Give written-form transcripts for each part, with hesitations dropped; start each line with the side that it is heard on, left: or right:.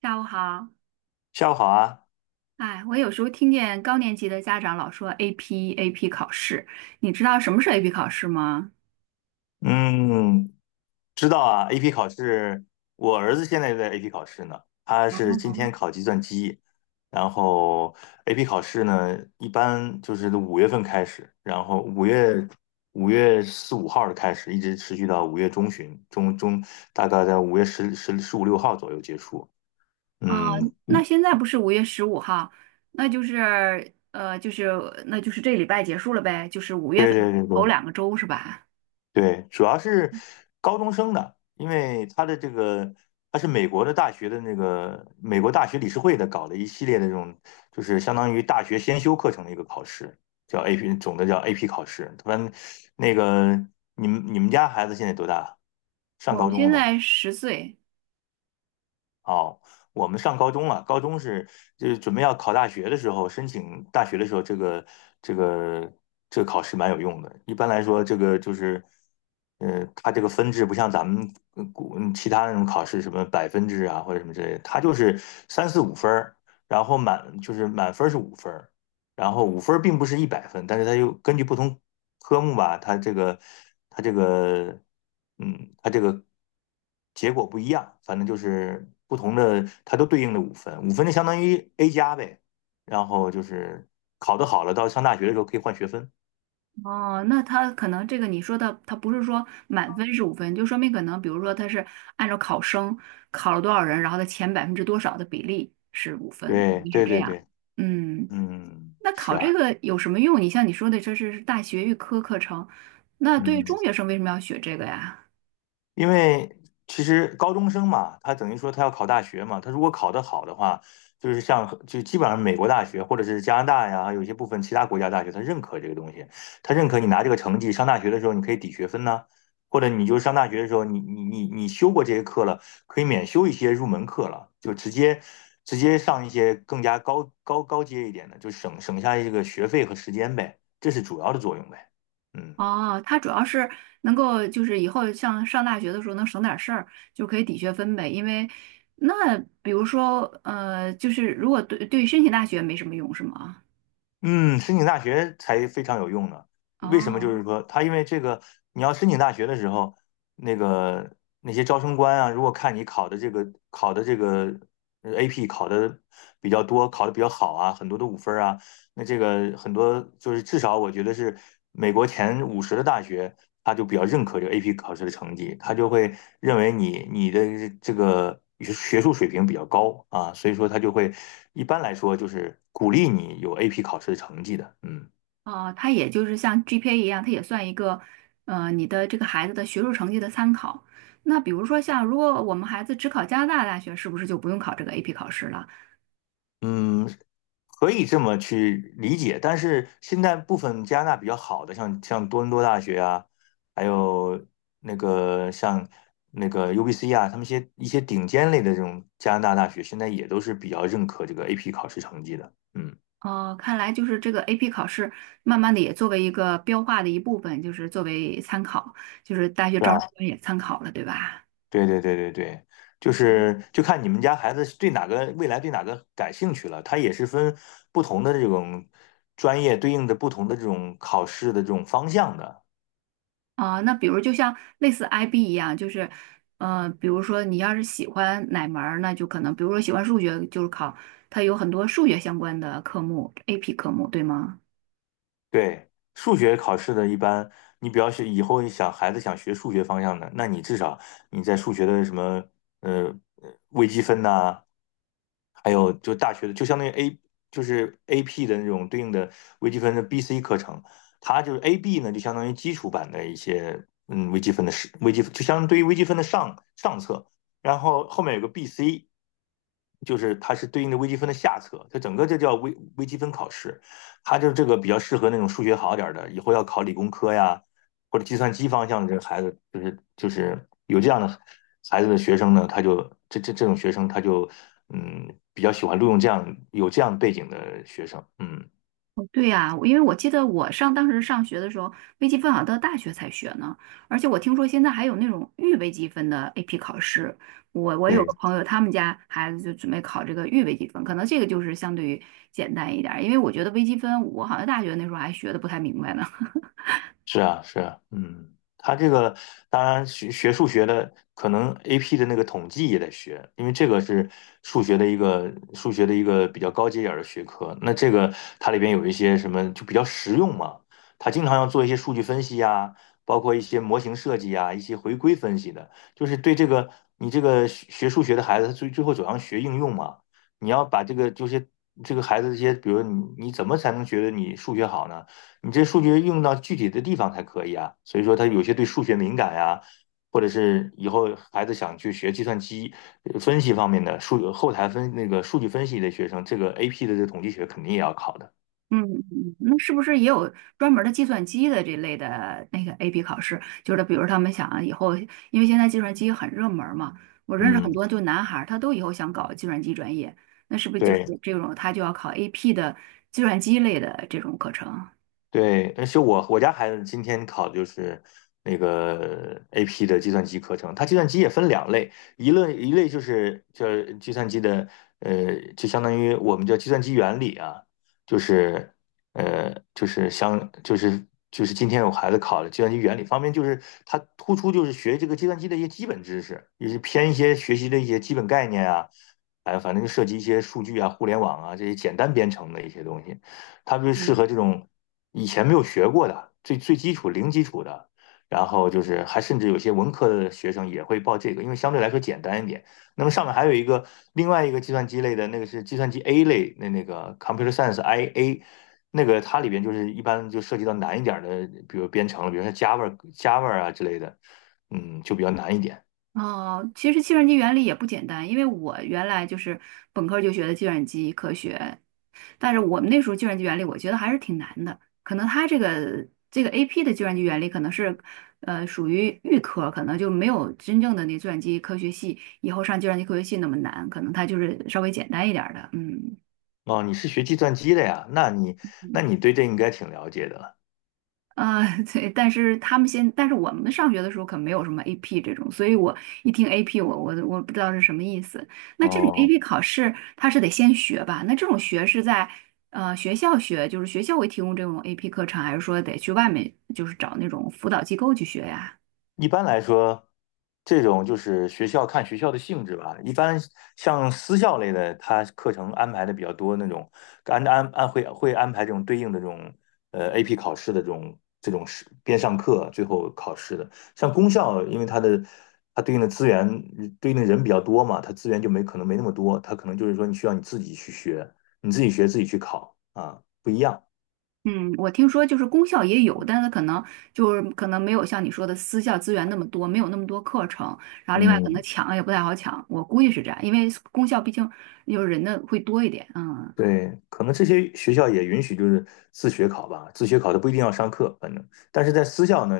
right: 下午好，
left: 下午好啊。
right: 哎，我有时候听见高年级的家长老说 AP 考试，你知道什么是 AP 考试吗？
left: 嗯，知道啊，AP 考试，我儿子现在也在 AP 考试呢，他是今天考计算机。然后 AP 考试呢，一般就是5月份开始。然后五月四五号的开始，一直持续到五月中旬，大概在五月十五六号左右结束。
right: 啊、
left: 嗯。
right: 那现在不是5月15号，那就是这礼拜结束了呗，就是五月
left: 对对
right: 份
left: 对
right: 头
left: 对，
right: 两个周是吧？
left: 对，主要是高中生的。因为他的这个他是美国的大学的那个美国大学理事会的搞了一系列的这种，就是相当于大学先修课程的一个考试，叫 AP,总的叫 AP 考试。他们那个你们家孩子现在多大？上
right: 我
left: 高
right: 们
left: 中了
right: 现
left: 吗？
right: 在10岁。
left: 哦，我们上高中了。高中是就是准备要考大学的时候，申请大学的时候，这个这个考试蛮有用的。一般来说，这个就是，它这个分制不像咱们呃古嗯其他那种考试，什么百分制啊或者什么之类的，它就是三四五分儿。然后满就是满分儿是五分儿。然后五分并不是100分，但是它又根据不同科目吧。它这个它这个结果不一样，反正就是不同的，它都对应的五分，五分就相当于 A 加呗。然后就是考得好了，到上大学的时候可以换学分。
right: 哦，那他可能这个你说的，他不是说满分是五分，就说明可能比如说他是按照考生考了多少人，然后他前百分之多少的比例是五分，可
left: 对
right: 能是
left: 对
right: 这
left: 对
right: 样，
left: 对。
right: 嗯。
left: 嗯，
right: 那
left: 是
right: 考
left: 啊。
right: 这个有什么用？你像你说的，这是大学预科课程，那对于
left: 嗯。
right: 中学生为什么要学这个呀？
left: 因为其实高中生嘛，他等于说他要考大学嘛。他如果考得好的话，就是像就基本上美国大学或者是加拿大呀，还有一些部分其他国家大学，他认可这个东西。他认可你拿这个成绩上大学的时候，你可以抵学分呐、或者你就上大学的时候，你修过这些课了，可以免修一些入门课了，就直接上一些更加高阶一点的，就省下这个学费和时间呗，这是主要的作用呗。嗯。
right: 哦，它主要是能够就是以后像上大学的时候能省点事儿，就可以抵学分呗。因为那比如说就是如果对于申请大学没什么用是吗？
left: 嗯，申请大学才非常有用呢。为什么？就
right: 哦
left: 是说，他因为这个，你要申请大学的时候，那个那些招生官啊，如果看你考的这个AP 考的比较多，考的比较好啊，很多的五分儿啊，那这个很多就是至少我觉得是美国前50的大学，他就比较认可这个 AP 考试的成绩。他就会认为你的这个学术水平比较高啊，所以说他就会一般来说就是鼓励你有 AP 考试的成绩的。嗯。
right: 哦，它也就是像 GPA 一样，它也算一个你的这个孩子的学术成绩的参考。那比如说像如果我们孩子只考加拿大大学，是不是就不用考这个 AP 考试了？
left: 嗯，可以这么去理解。但是现在部分加拿大比较好的，像多伦多大学啊，还有那个像那个 UBC 啊，他们一些顶尖类的这种加拿大大学，现在也都是比较认可这个 AP 考试成绩的。嗯，
right: 哦，看来就是这个 AP 考试，慢慢的也作为一个标化的一部分，就是作为参考，就是大学
left: 对
right: 招生
left: 吧？
right: 官也参考了，对吧？
left: 对对对对对。就是就看你们家孩子对哪个未来对哪个感兴趣了，他也是分不同的这种专业对应的不同的这种考试的这种方向的。
right: 啊、那比如就像类似 IB 一样，就是，比如说你要是喜欢哪门儿，那就可能，比如说喜欢数学，就是考它有很多数学相关的科目，AP 科目，对吗？
left: 对，数学考试的一般，你比较是以后你想孩子想学数学方向的，那你至少你在数学的什么呃微积分呐、还有就大学的，就相当于 A 就是 AP 的那种对应的微积分的 BC 课程。它就是 AB 呢，就相当于基础版的一些微积分的是微积分，就相当于微积分的上上册。然后后面有个 BC,就是它是对应的微积分的下册，它整个这叫微积分考试。他就是这个比较适合那种数学好点的，以后要考理工科呀，或者计算机方向的这个孩子，就是就是有这样的孩子的学生呢，他就这种学生他就嗯比较喜欢录用这样有这样背景的学生。嗯。
right: 哦对呀，因为我记得当时上学的时候，微积分好像到大学才学呢，而且我听说现在还有那种预微积分的 AP 考试。我有
left: 对，
right: 个朋友，他们家孩子就准备考这个预微积分，可能这个就是相对于简单一点儿，因为我觉得微积分我好像大学那时候还学的不太明白呢。
left: 是啊，是啊。嗯，他这个当然学数学的，可能 AP 的那个统计也得学。因为这个是数学的一个比较高阶点儿的学科。那这个它里边有一些什么就比较实用嘛，它经常要做一些数据分析呀，包括一些模型设计呀，一些回归分析的，就是对这个你这个学数学的孩子，他最后走向学应用嘛。你要把这个就是这个孩子这些，比如你怎么才能觉得你数学好呢？你这数据用到具体的地方才可以啊。所以说，他有些对数学敏感呀、啊或者是以后孩子想去学计算机分析方面的数后台分那个数据分析的学生，这个 AP 的这统计学肯定也要考的。
right: 嗯。那是不是也有专门儿的计算机的这类的那个 AP 考试？就是比如他们想啊以后，因为现在计算机很热门儿嘛，我认识很
left: 嗯。
right: 多就男孩儿，他都以后想搞计算机专业，那是不是就是
left: 对。
right: 这种他就要考 AP 的计算机类的这种课程？
left: 对，而且我家孩子今天考的就是那个 AP 的计算机课程。它计算机也分两类，一类就是叫计算机的，就相当于我们叫计算机原理啊，就是就是今天我孩子考的计算机原理方面，就是它突出就是学这个计算机的一些基本知识，也是偏一些学习的一些基本概念啊。哎，反正就涉及一些数据啊、互联网啊这些简单编程的一些东西。它就适
right: 嗯。
left: 合这种以前没有学过的最基础零基础的。然后就是还甚至有些文科的学生也会报这个，因为相对来说简单一点。那么上面还有一个另外一个计算机类的那个是计算机 A 类，那那个 Computer Science IA,那个它里边就是一般就涉及到难一点的，比如编程了比如说 Java 啊之类的。嗯，就比较难一点。
right: 哦，其实计算机原理也不简单，因为我原来就是本科儿就学的计算机科学，但是我们那时候计算机原理，我觉得还是挺难的。可能它这个 AP 的计算机原理可能是，属于预科，可能就没有真正的那计算机科学系以后上计算机科学系那么难，可能它就是稍微简单一点儿的。嗯
left: 哦，你是学计算机的呀？那你对这应该挺了解的了。
right: 啊，对，但是我们上学的时候可没有什么 AP 这种，所以我一听 AP，我不知道是什么意思。那这种
left: 哦，
right: AP 考试，它是得先学吧？那这种学是在学校学，就是学校会提供这种 AP 课程，还是说得去外面就是找那种辅导机构去学呀？
left: 一般来说，这种就是学校看学校的性质吧。一般像私校类的，它课程安排的比较多，那种安安安会会安排这种对应的这种AP 考试的这种是边上课最后考试的。像公校，因为它的它对应的资源对应的人比较多嘛，它资源就没可能没那么多。它可能就是说你需要你自己去学，你自己学自己去考啊，不一样。
right: 嗯，我听说就是公校也有，但是可能没有像你说的私校资源那么多，没有那么多课程，然后另外可能
left: 嗯，
right: 抢也不太好抢，我估计是这样，因为公校毕竟有人的会多一点，嗯。
left: 对，可能这些学校也允许就是自学考吧，自学考的不一定要上课，反正，但是在私校呢，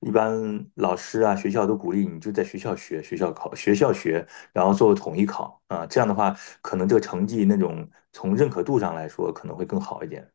left: 一般老师啊、学校都鼓励你就在学校学，学校考，学校学，然后做统一考啊，这样的话，可能这个成绩那种从认可度上来说可能会更好一点。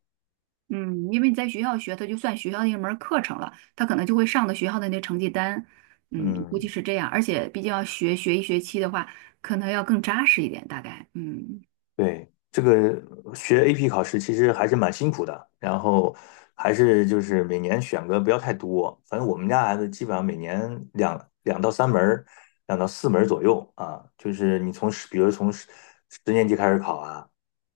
right: 嗯，因为你在学校学，它就算学校的一门儿课程了，它可能就会上的学校的那成绩单，嗯，估计
left: 嗯。
right: 是这样。而且毕竟要学一学期的话，可能要更扎实一点，大概。嗯
left: 对，这个学 AP 考试其实还是蛮辛苦的。然后还是就是每年选个不要太多，反正我们家孩子基本上每年两到三门儿，两到四门儿左右啊，就是你从十，比如从十年级开始考啊，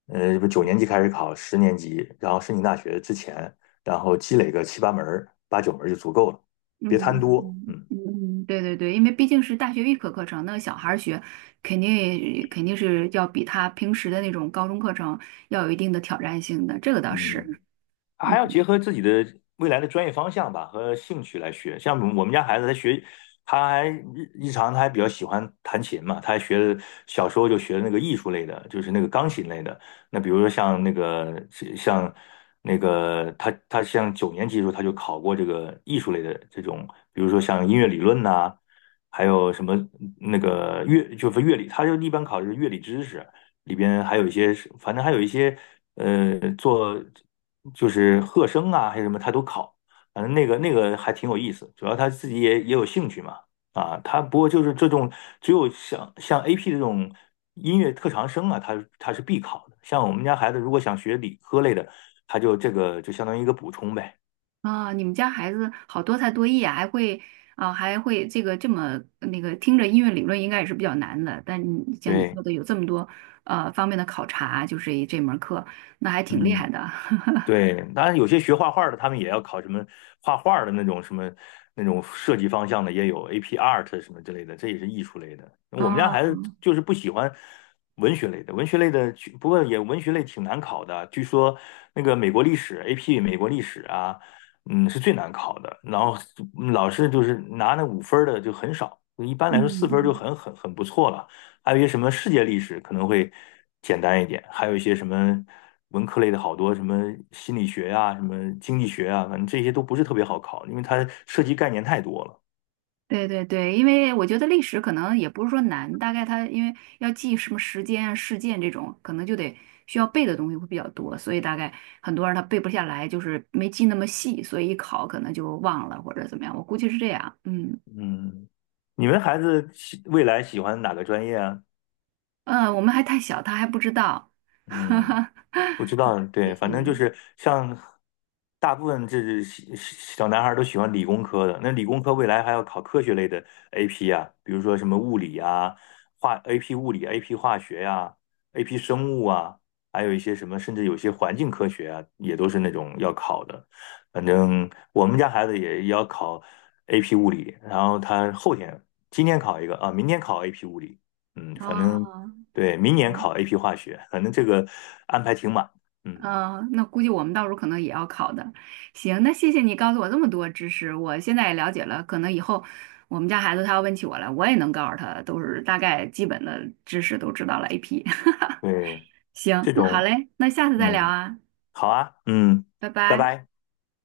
left: 不九
right: 嗯
left: 年级开始考，十年级，然后申请大学之前，然后积累个七八门儿、八九门儿就足够了，
right: 嗯
left: 别贪多。
right: 嗯
left: 嗯。
right: 嗯，对对对，因为毕竟是大学预科课程，那小孩儿学肯定是要比他平时的那种高中课程要有一定的挑战性的，这个倒
left: 嗯，
right: 是，
left: 还
right: 嗯。
left: 要结合自己的未来的专业方向吧和兴趣来学。像我们家孩子，他学，他还日常他还比较喜欢弹琴嘛。他还学了小时候就学那个艺术类的，就是那个钢琴类的。那比如说像那个像那个他像九年级的时候他就考过这个艺术类的这种。比如说像音乐理论呐、还有什么那个乐理，他就一般考的是乐理知识。里边还有一些是反正还有一些做就是和声啊，还是什么，他都考。反正那个那个还挺有意思，主要他自己也有兴趣嘛。啊，他不过就是这种只有像 AP 这种音乐特长生啊，他是必考的。像我们家孩子如果想学理科类的，他就这个就相当于一个补充呗。
right: 啊，你们家孩子好多才多艺啊，还会这个这么那个，听着音乐理论应该也是比较难的，但你像你
left: 对。
right: 说的有这么多方面的考察，就是这门课，那还挺厉
left: 嗯。
right: 害的。
left: 对，当然有些学画画的，他们也要考什么画画的那种什么那种设计方向的，也有 AP Art 什么之类的，这也是艺术类的。我们家
right: 哦，
left: 孩子就是不喜欢文学类的，文学类的去不过也文学类挺难考的。据说那个美国历史 AP 美国历史啊，嗯，是最难考的。然后嗯老师就是拿那五分儿的就很少，一般
right: 嗯
left: 来说4分儿就
right: 嗯，
left: 很不错了。还有一些什么世界历史可能会简单一点，还有一些什么文科类的好多什么心理学呀、什么经济学啊，反正这些都不是特别好考，因为它涉及概念太多了。
right: 对对对，因为我觉得历史可能也不是说难，大概它因为要记什么时间啊、事件这种，可能就得需要背的东西会比较多，所以大概很多人他背不下来，就是没记那么细，所以一考可能就忘了或者怎么样，我估计是这样，嗯。
left: 嗯，你们孩子喜未来喜欢哪个专业啊？
right: 我们还太小，他还不知道。哈
left: 嗯。
right: 哈
left: 不知道，对，反正就
right: 嗯，
left: 是像大部分这是小男孩儿都喜欢理工科的。那理工科未来还要考科学类的 AP 啊，比如说什么物理啊、AP 物理、AP 化学呀、AP 生物啊，还有一些什么，甚至有些环境科学啊，也都是那种要考的。反正我们家孩子也要考 AP 物理。然后他后天今天考一个啊，明天考 AP 物理。嗯，反正。
right: 哦，
left: 对，明年考
right: 嗯
left: AP 化学。反正这个安排挺满嗯。
right: 嗯，那估计我们到时候可能也要考的。行，那谢谢你告诉我这么多知识，我现在也了解了。可能以后我们家孩子他要问起我来，我也能告诉他，都是大概基本的知识都知道了 AP。
left: 对，
right: 行，
left: 这
right: 那好
left: 种。
right: 嘞，那下次再聊
left: 嗯，
right: 啊，
left: 好啊。嗯，
right: 拜
left: 拜
right: 拜。
left: 拜。